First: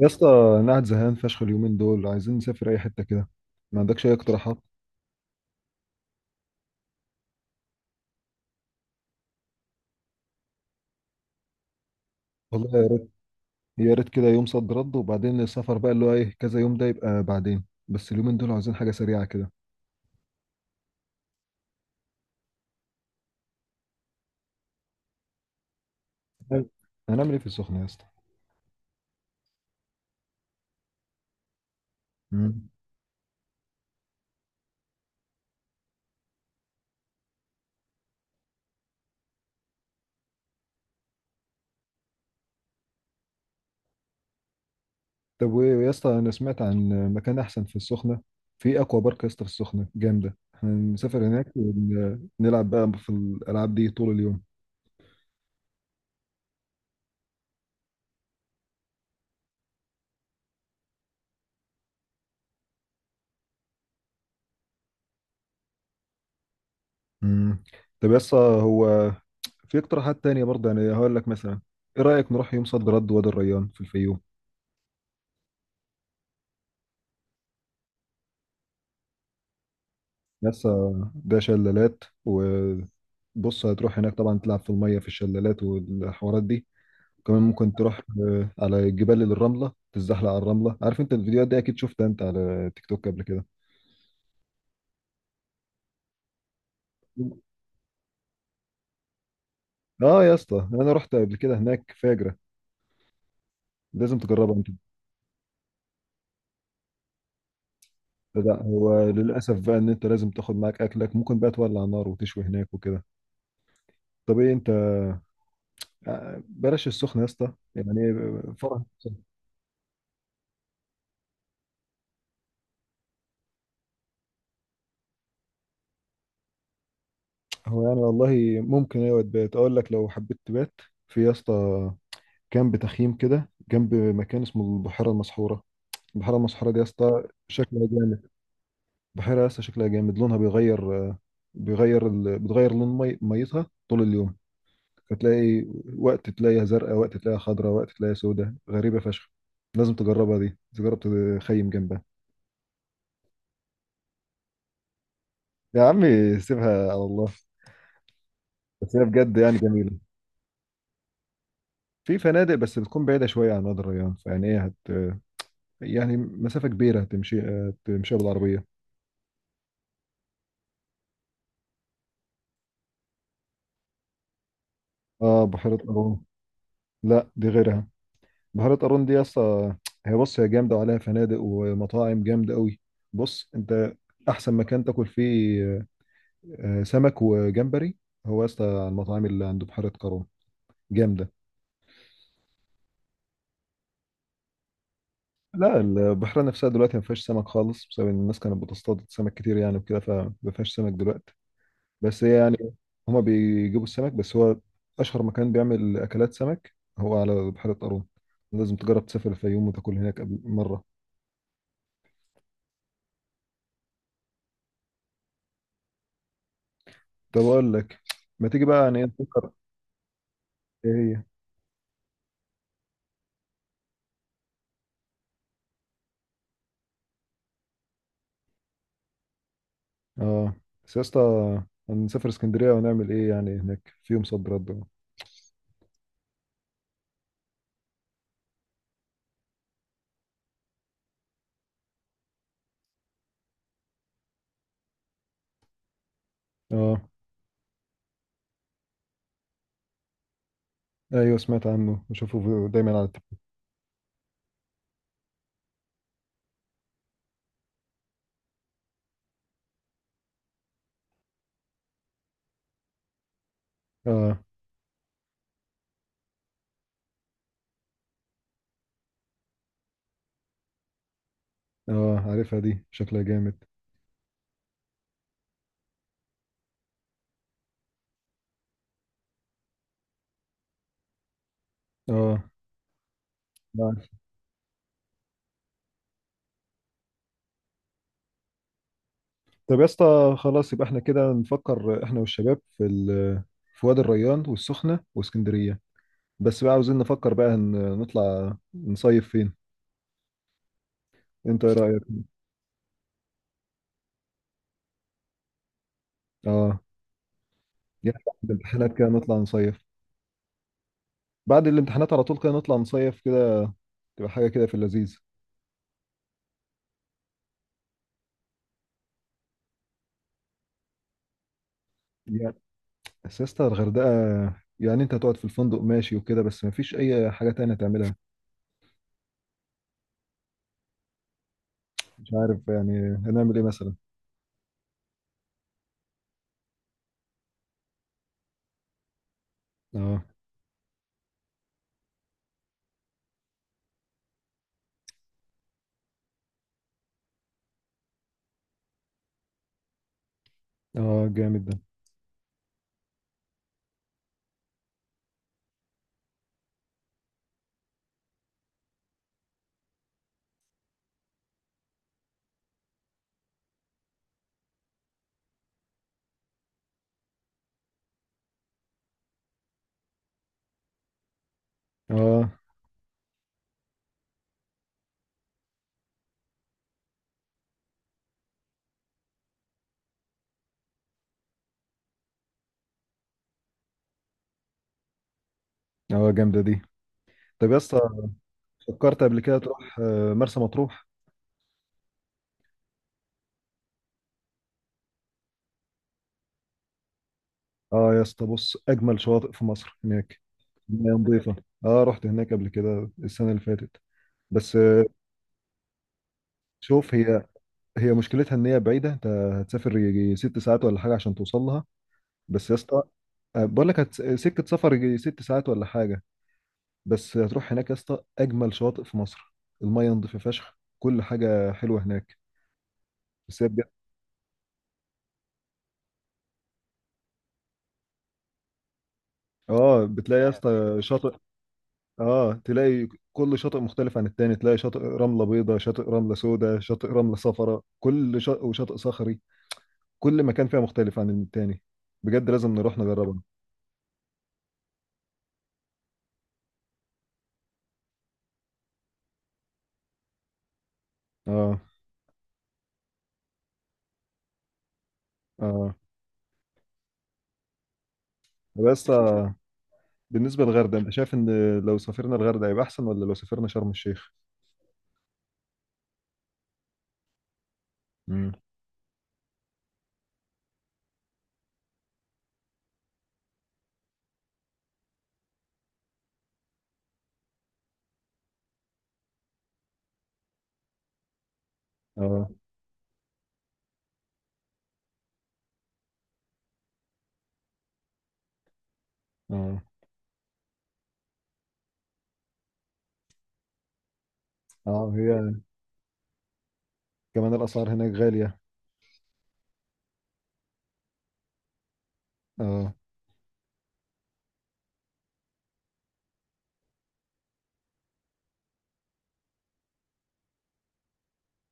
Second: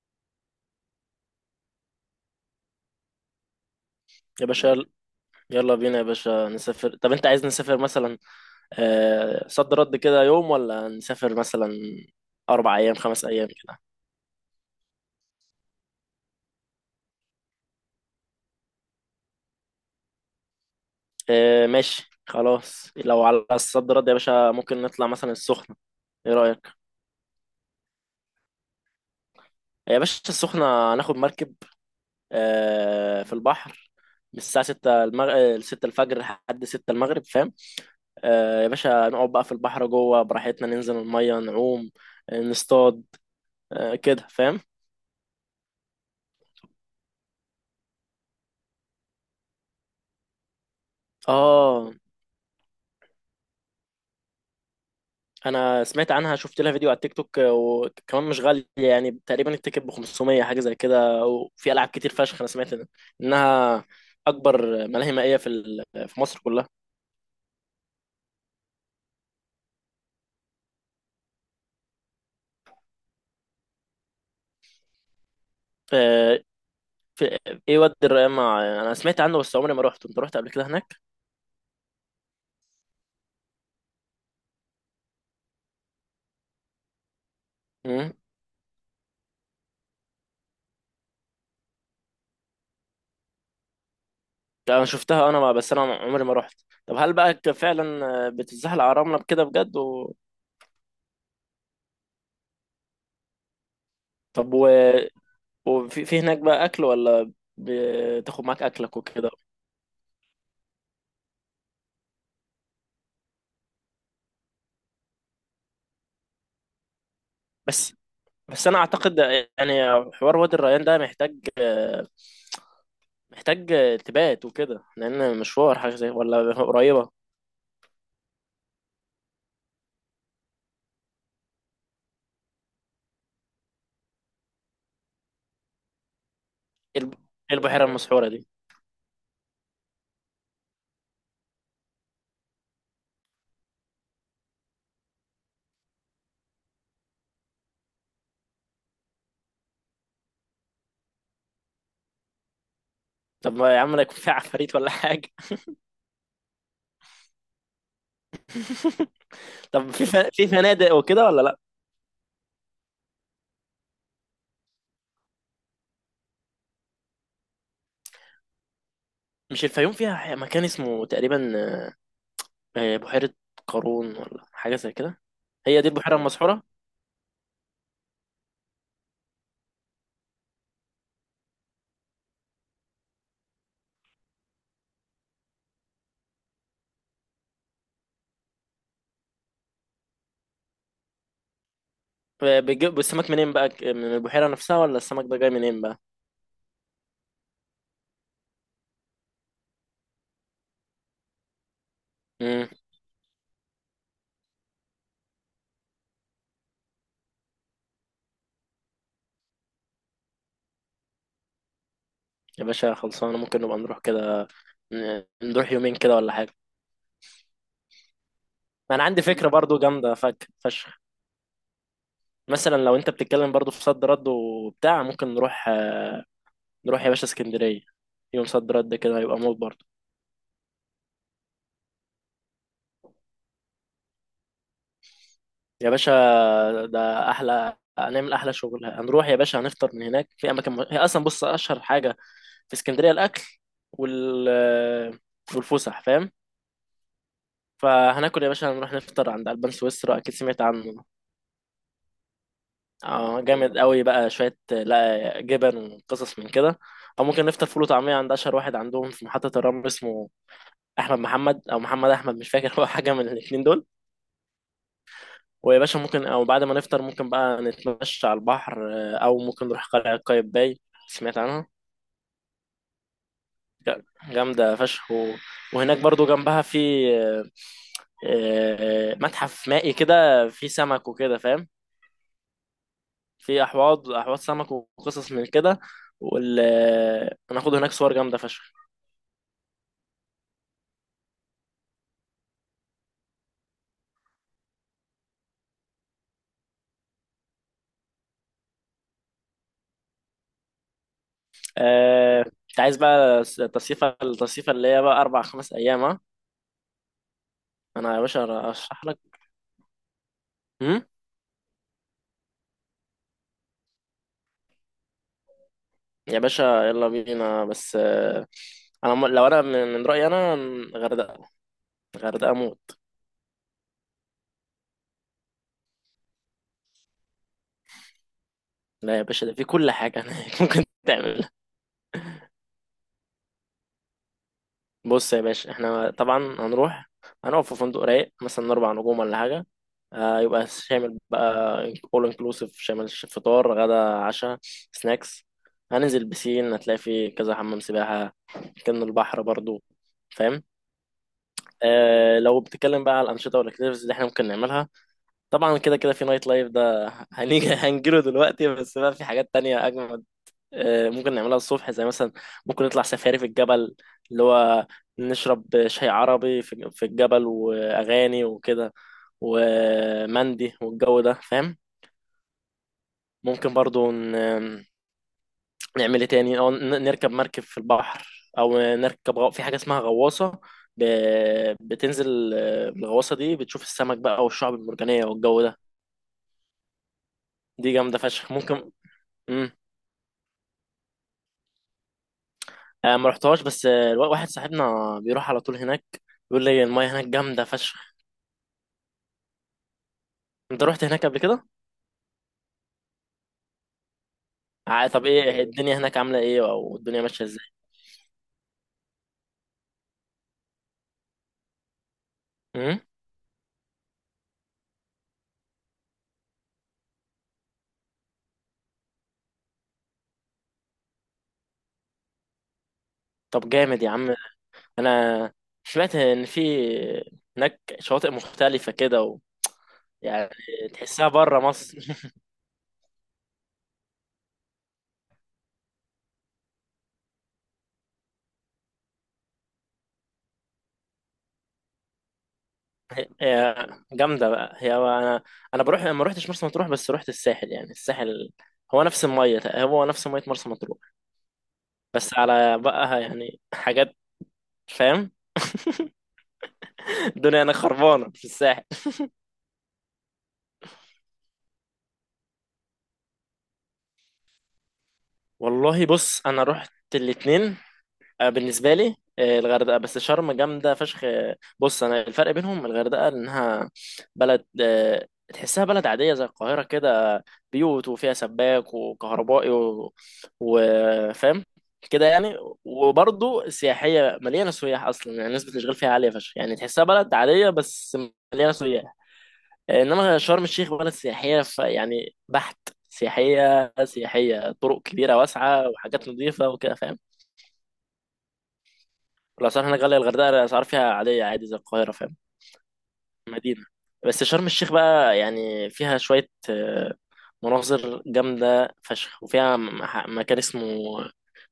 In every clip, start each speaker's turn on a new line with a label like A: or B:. A: يا اسطى، انا قاعد زهقان فشخ. اليومين دول عايزين نسافر اي حته كده. ما عندكش اي
B: يا
A: اقتراحات؟
B: باشا يلا يلا بينا يا باشا نسافر. طب انت عايز نسافر مثلا صد رد كده يوم، ولا نسافر مثلا اربع
A: والله يا
B: ايام
A: ريت.
B: 5 ايام كده؟
A: يا ريت كده يوم صد رد، وبعدين السفر بقى اللي هو ايه كذا يوم، ده يبقى بعدين. بس اليومين دول عايزين حاجه سريعه كده.
B: ماشي خلاص، لو على الصد رد يا باشا ممكن نطلع مثلا السخنة. ايه
A: هن-
B: رأيك؟
A: هنعمل ايه في السخنه يا اسطى؟
B: يا باشا السخنة هناخد مركب،
A: مم.
B: في البحر، من الساعة 6 6 الفجر لحد 6 المغرب فاهم. يا باشا نقعد بقى في البحر جوه براحتنا، ننزل المية نعوم، نصطاد، كده فاهم.
A: طب وايه يا اسطى، انا سمعت عن مكان احسن في السخنه، في اكوا بارك يا اسطى في السخنه جامده. هنسافر هناك
B: اه،
A: ونلعب بقى في الالعاب دي طول اليوم.
B: انا سمعت عنها، شفت لها فيديو على التيك توك، وكمان مش غاليه يعني. تقريبا التيكت ب 500 حاجه زي كده، وفي العاب كتير فشخ. انا سمعت انها اكبر ملاهي مائيه في في مصر كلها.
A: مم. طب يا اسطى، في اقتراحات تانية برضه؟ يعني هقول لك مثلا ايه رايك نروح يوم صد رد وادي الريان في الفيوم؟
B: آه، في ايه وادي الريان؟ مع انا سمعت عنه، بس عمري ما رحت. انت رحت قبل كده
A: بس
B: هناك؟
A: ده شلالات، وبص هتروح هناك طبعا تلعب في المية في الشلالات والحوارات دي. وكمان ممكن تروح
B: امم.
A: على جبال الرملة، تتزحلق على الرملة. عارف انت الفيديوهات دي اكيد شفتها انت على تيك توك قبل كده.
B: انا شفتها انا، بس انا عمري ما رحت. طب هل بقى فعلا بتتزحلق على الرمله بكده بجد
A: اه يا اسطى، انا رحت قبل كده هناك، فاجرة. لازم تجربها
B: طب
A: انت.
B: وفي في هناك بقى اكل، ولا بتاخد
A: لا
B: معاك اكلك
A: هو
B: وكده؟
A: للأسف بقى ان انت لازم تاخد معاك اكلك. ممكن بقى تولع نار وتشوي هناك وكده. طب ايه انت، بلاش السخنة يا اسطى
B: بس
A: يعني،
B: بس انا
A: فرح.
B: اعتقد، يعني حوار وادي الريان ده محتاج محتاج تبات وكده، لان مشوار حاجه زي ولا قريبه.
A: هو يعني والله ممكن، ايوه تبات. اقول لك لو حبيت تبات، في يا اسطى كامب تخييم كده جنب مكان اسمه البحيره المسحوره. البحيره المسحوره دي يا
B: ايه
A: اسطى
B: إيه البحيره
A: شكلها جامد.
B: المسحوره دي؟
A: بحيره يا اسطى شكلها جامد، لونها بيغير. بتغير لون ميتها طول اليوم. فتلاقي وقت تلاقيها زرقاء، وقت تلاقيها خضراء، وقت تلاقيها سوداء، غريبه فشخ. لازم تجربها دي، تجرب تخيم جنبها.
B: طب ما يا عم لا يكون فيها عفاريت ولا حاجه.
A: يا عمي سيبها على الله، بس هي بجد يعني جميله.
B: طب في في فنادق وكده ولا لا؟
A: في فنادق بس بتكون بعيده شويه عن وادي الريان، فيعني ايه هت، يعني مسافة كبيرة تمشي، تمشيها بالعربية.
B: مش الفيوم فيها مكان اسمه تقريبا بحيره قارون، ولا حاجه زي كده؟
A: اه، بحيرة
B: هي دي البحيره
A: قارون.
B: المسحوره؟
A: لا دي غيرها. بحيرة قارون دي اصلا هي، بص هي جامدة، وعليها فنادق ومطاعم جامدة قوي. بص انت احسن مكان تاكل فيه سمك وجمبري هو اصلا على المطاعم اللي عند بحيرة قارون. جامدة.
B: بيجيب السمك منين بقى، من البحيره نفسها، ولا السمك ده جاي
A: لا
B: منين بقى؟
A: البحيرة نفسها دلوقتي ما فيهاش سمك خالص، بسبب ان الناس كانت بتصطاد سمك كتير يعني وكده، فما فيهاش سمك دلوقتي. بس يعني
B: امم.
A: هما بيجيبوا السمك، بس هو اشهر مكان بيعمل اكلات سمك هو على بحيرة قارون. لازم تجرب تسافر الفيوم وتاكل هناك قبل مرة.
B: يا باشا خلصانه، ممكن نبقى نروح كده، نروح يومين كده ولا حاجه.
A: طب اقول لك، ما تيجي بقى
B: ما
A: يعني
B: انا
A: إيه
B: عندي فكره
A: نفكر.
B: برضو جامده فك
A: ايه
B: فشخ.
A: هي؟
B: مثلا لو انت بتتكلم برضو في صد رد وبتاع، ممكن نروح نروح يا باشا اسكندريه. يوم صد رد كده هيبقى موت برضو.
A: اه، بس يا اسطى هنسافر اسكندرية ونعمل ايه يعني هناك في يوم صد رد؟
B: يا باشا ده احلى، هنعمل احلى شغل. هنروح يا باشا هنفطر من هناك في اماكن هي اصلا بص اشهر حاجه في اسكندريه الاكل وال والفسح فاهم.
A: اه،
B: فهناكل يا باشا، هنروح نفطر عند البان سويسرا، اكيد سمعت عنه.
A: ايوه سمعت عنه، دايما على التلفزيون.
B: اه، جامد قوي بقى، شويه لا جبن وقصص من كده. او ممكن نفطر فول وطعميه عند اشهر واحد عندهم في محطه الرمل، اسمه احمد محمد او محمد احمد، مش فاكر. هو حاجه من الاثنين دول.
A: اه.
B: ويا باشا ممكن، او بعد ما نفطر ممكن بقى نتمشى على البحر، او ممكن نروح قلعه قايتباي، سمعت عنها،
A: اه عارفها، دي شكلها جامد.
B: جامده فشخ وهناك برضو جنبها في آه، متحف مائي كده، فيه سمك وكده فاهم،
A: اه.
B: في
A: عارف.
B: احواض احواض سمك وقصص من كده. هناخد هناك صور جامده فشخ.
A: طب يا اسطى خلاص، يبقى احنا كده نفكر احنا والشباب في في وادي الريان والسخنة واسكندرية. بس بقى عاوزين نفكر بقى، نطلع نصيف فين؟ انت ايه رأيك؟
B: انت عايز بقى التصيفة التصيفة اللي هي بقى 4 5 أيام، ها؟
A: اه،
B: أنا
A: يعني
B: يا
A: بعد
B: باشا
A: الامتحانات
B: أشرح
A: كده
B: لك.
A: نطلع نصيف.
B: هم؟
A: بعد الامتحانات على طول كده نطلع نصيف كده، تبقى حاجة كده في اللذيذ.
B: يا باشا يلا بينا. بس أنا لو أنا من من رأيي أنا غردقة. غردقة
A: يعني
B: موت.
A: سياسة الغردقة، يعني انت هتقعد في الفندق ماشي وكده، بس مفيش اي حاجة تانية تعملها.
B: لا يا باشا ده في كل حاجة هناك. ممكن.
A: مش عارف يعني هنعمل ايه مثلا.
B: بص يا باشا احنا طبعا هنروح، هنقف في فندق رايق مثلا 4 نجوم ولا حاجه.
A: اه.
B: آه، يبقى شامل بقى، اول انكلوسيف، شامل فطار غدا عشاء، سناكس. هننزل بسين، هتلاقي فيه كذا حمام سباحه، كان البحر برضو فاهم.
A: اه جامد ده.
B: آه، لو بتتكلم بقى على الانشطه والاكتيفيتيز اللي احنا ممكن نعملها، طبعا كده كده في نايت لايف، ده هنيجي، هنجيله دلوقتي. بس بقى في حاجات تانية اجمل ممكن نعملها الصبح زي مثلا، ممكن نطلع سفاري في الجبل، اللي هو نشرب شاي عربي في في الجبل، وأغاني وكده، ومندي والجو ده فاهم.
A: اه.
B: ممكن برضو نعمل ايه تاني، أو نركب مركب في البحر، أو نركب في حاجة اسمها غواصة. ب... بتنزل الغواصة دي، بتشوف السمك بقى والشعب المرجانية والجو ده.
A: اه جامدة دي. طب يا
B: دي
A: اسطى،
B: جامدة فشخ، ممكن.
A: فكرت قبل كده
B: مم.
A: تروح مرسى مطروح؟
B: ما رحتهاش، بس واحد صاحبنا بيروح على طول هناك، بيقول لي المايه هناك جامدة فشخ.
A: اه يا اسطى بص اجمل شواطئ في مصر هناك.
B: انت رحت
A: مياه
B: هناك قبل
A: نظيفة.
B: كده؟
A: اه رحت هناك قبل كده السنة اللي فاتت. بس
B: طب ايه الدنيا هناك عاملة ايه، او
A: شوف
B: الدنيا
A: هي،
B: ماشية ازاي؟
A: هي مشكلتها ان هي بعيدة. انت هتسافر يجي ست ساعات ولا حاجة عشان توصل لها. بس يا
B: امم.
A: اسطى بقول لك سكة سفر يجي ست ساعات ولا حاجة. بس هتروح هناك يا اسطى، اجمل شواطئ في مصر، المية نظيفة فشخ، كل حاجة حلوة هناك. بس هي
B: طب
A: بجد-
B: جامد يا عم، انا سمعت ان في هناك شواطئ مختلفة كده
A: اه، بتلاقي يا
B: يعني
A: اسطى
B: تحسها
A: شاطئ.
B: بره مصر.
A: اه، تلاقي كل شاطئ مختلف عن التاني. تلاقي شاطئ رملة بيضاء، شاطئ رملة سوداء، شاطئ رملة صفراء، كل شاطئ، وشاطئ صخري. كل مكان فيها مختلف عن التاني. بجد لازم نروح نجربها.
B: هي جامدة بقى. هي انا بروح ما روحتش مرسى مطروح، بس روحت الساحل. يعني الساحل هو نفس المية، هو نفس مية مرسى مطروح،
A: اه.
B: بس على بقى يعني حاجات فاهم.
A: اه
B: الدنيا انا خربانة في الساحل.
A: بس آه. بالنسبة للغردقة، انت شايف ان لو سافرنا الغردقة هيبقى احسن، ولا لو سافرنا شرم الشيخ؟
B: والله بص انا رحت الاتنين.
A: امم.
B: بالنسبه لي الغردقه، بس شرم جامده فشخ. بص انا الفرق بينهم، الغردقه انها بلد، تحسها بلد عاديه زي القاهره كده، بيوت وفيها سباك وكهربائي وفاهم كده
A: اه.
B: يعني. وبرضه سياحيه، مليانه سياح اصلا، يعني نسبه الاشغال فيها عاليه فشخ، يعني تحسها بلد عاديه بس مليانه سياح.
A: اه.
B: انما شرم الشيخ بلد سياحيه يعني بحت، سياحيه سياحيه، طرق
A: اه هي،
B: كبيره واسعه وحاجات نظيفه وكده فاهم.
A: كمان الاسعار هناك غالية.
B: الأسعار هناك غالية، الغردقة الأسعار فيها عادية، عادي زي القاهرة فاهم.
A: اه.
B: مدينة، بس شرم الشيخ بقى يعني فيها شوية مناظر جامدة فشخ، وفيها مكان اسمه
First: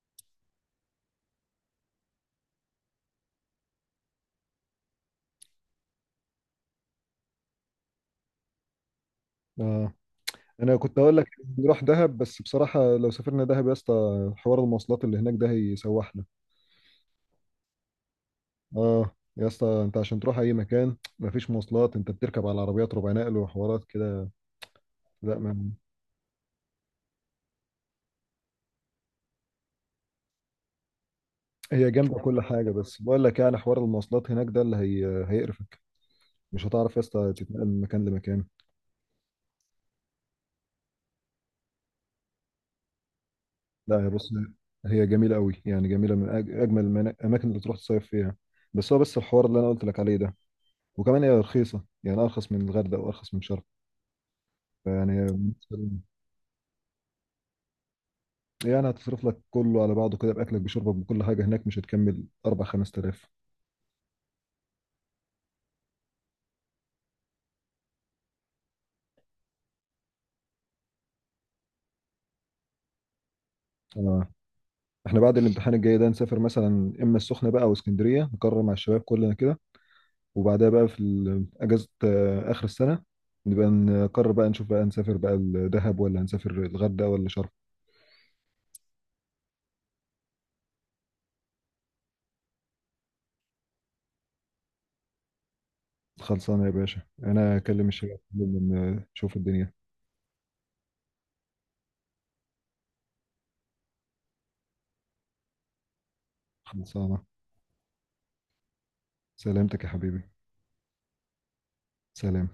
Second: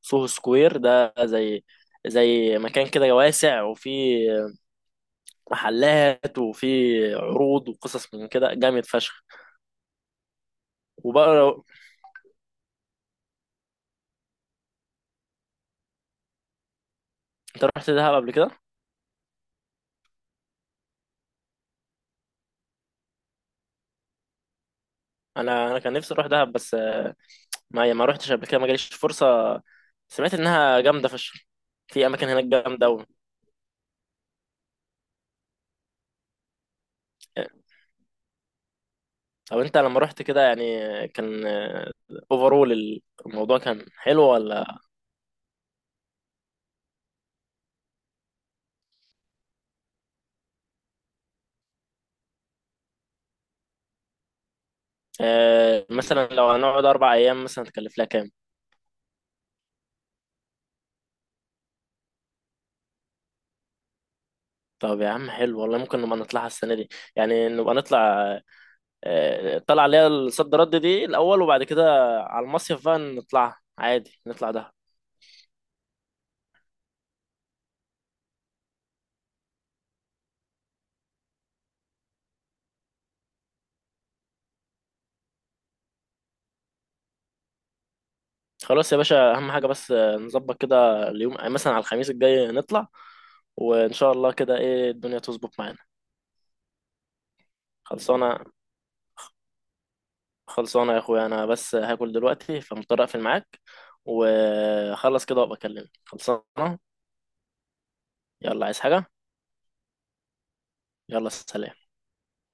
B: سوهو سكوير، ده زي مكان كده واسع، وفيه محلات وفيه عروض وقصص من كده، جامد فشخ.
A: اه، انا كنت اقول
B: وبقى
A: لك
B: لو
A: نروح دهب، بس بصراحة لو سافرنا دهب يا اسطى، حوار المواصلات اللي هناك ده هيسوحنا.
B: انت رحت دهب قبل كده،
A: اه يا اسطى، انت عشان تروح اي مكان مفيش مواصلات. انت بتركب على عربيات ربع نقل وحوارات كده. لا
B: انا
A: ما
B: انا كان نفسي اروح دهب، بس ما ما روحتش قبل كده، ما جاليش فرصة. سمعت انها جامدة فشخ،
A: هي
B: في
A: جنب
B: اماكن
A: كل
B: هناك
A: حاجة،
B: جامدة
A: بس
B: قوي.
A: بقول لك يعني حوار المواصلات هناك ده اللي هي هيقرفك. مش هتعرف يا اسطى تتنقل من مكان لمكان.
B: طب انت لما رحت كده يعني كان اوفرول الموضوع كان
A: لا هي
B: حلو
A: بص،
B: ولا؟
A: هي جميلة قوي، يعني جميلة من أجمل الأماكن اللي تروح تصيف فيها. بس هو بس الحوار اللي أنا قلت لك عليه ده. وكمان هي رخيصة، يعني أرخص من الغردقة وأرخص من شرم. فيعني بالنسبة لي-
B: مثلا لو هنقعد 4 ايام مثلا تكلف لها كام؟
A: يعني هتصرف لك كله على بعضه كده، بأكلك بشربك بكل حاجة هناك، مش هتكمل 4 5000.
B: طب يا عم حلو والله، ممكن نبقى نطلعها السنه دي، يعني نبقى نطلع طلع اللي هي الصد رد دي الاول، وبعد كده على المصيف بقى نطلعها عادي
A: آه.
B: نطلع ده.
A: احنا بعد الامتحان الجاي ده نسافر مثلا إما السخنة بقى أو اسكندرية، نقرر مع الشباب كلنا كده. وبعدها بقى في اجازه اخر السنه، نبقى نقرر بقى، نشوف بقى، نسافر بقى الدهب ولا هنسافر الغردقه ولا شرم.
B: خلاص يا باشا، اهم حاجه بس نظبط كده اليوم مثلا على الخميس الجاي نطلع، وان شاء الله كده ايه الدنيا تظبط معانا.
A: خلصانه يا باشا، انا اكلم الشباب
B: خلصانه.
A: كلهم، نشوف الدنيا.
B: خلصانة يا اخويا، انا بس هاكل دلوقتي فمضطر اقفل معاك، وخلص كده وابقى اكلمك. خلصانة.
A: خلصانه.
B: يلا عايز حاجة؟
A: سلامتك يا حبيبي.
B: يلا سلام.
A: سلام.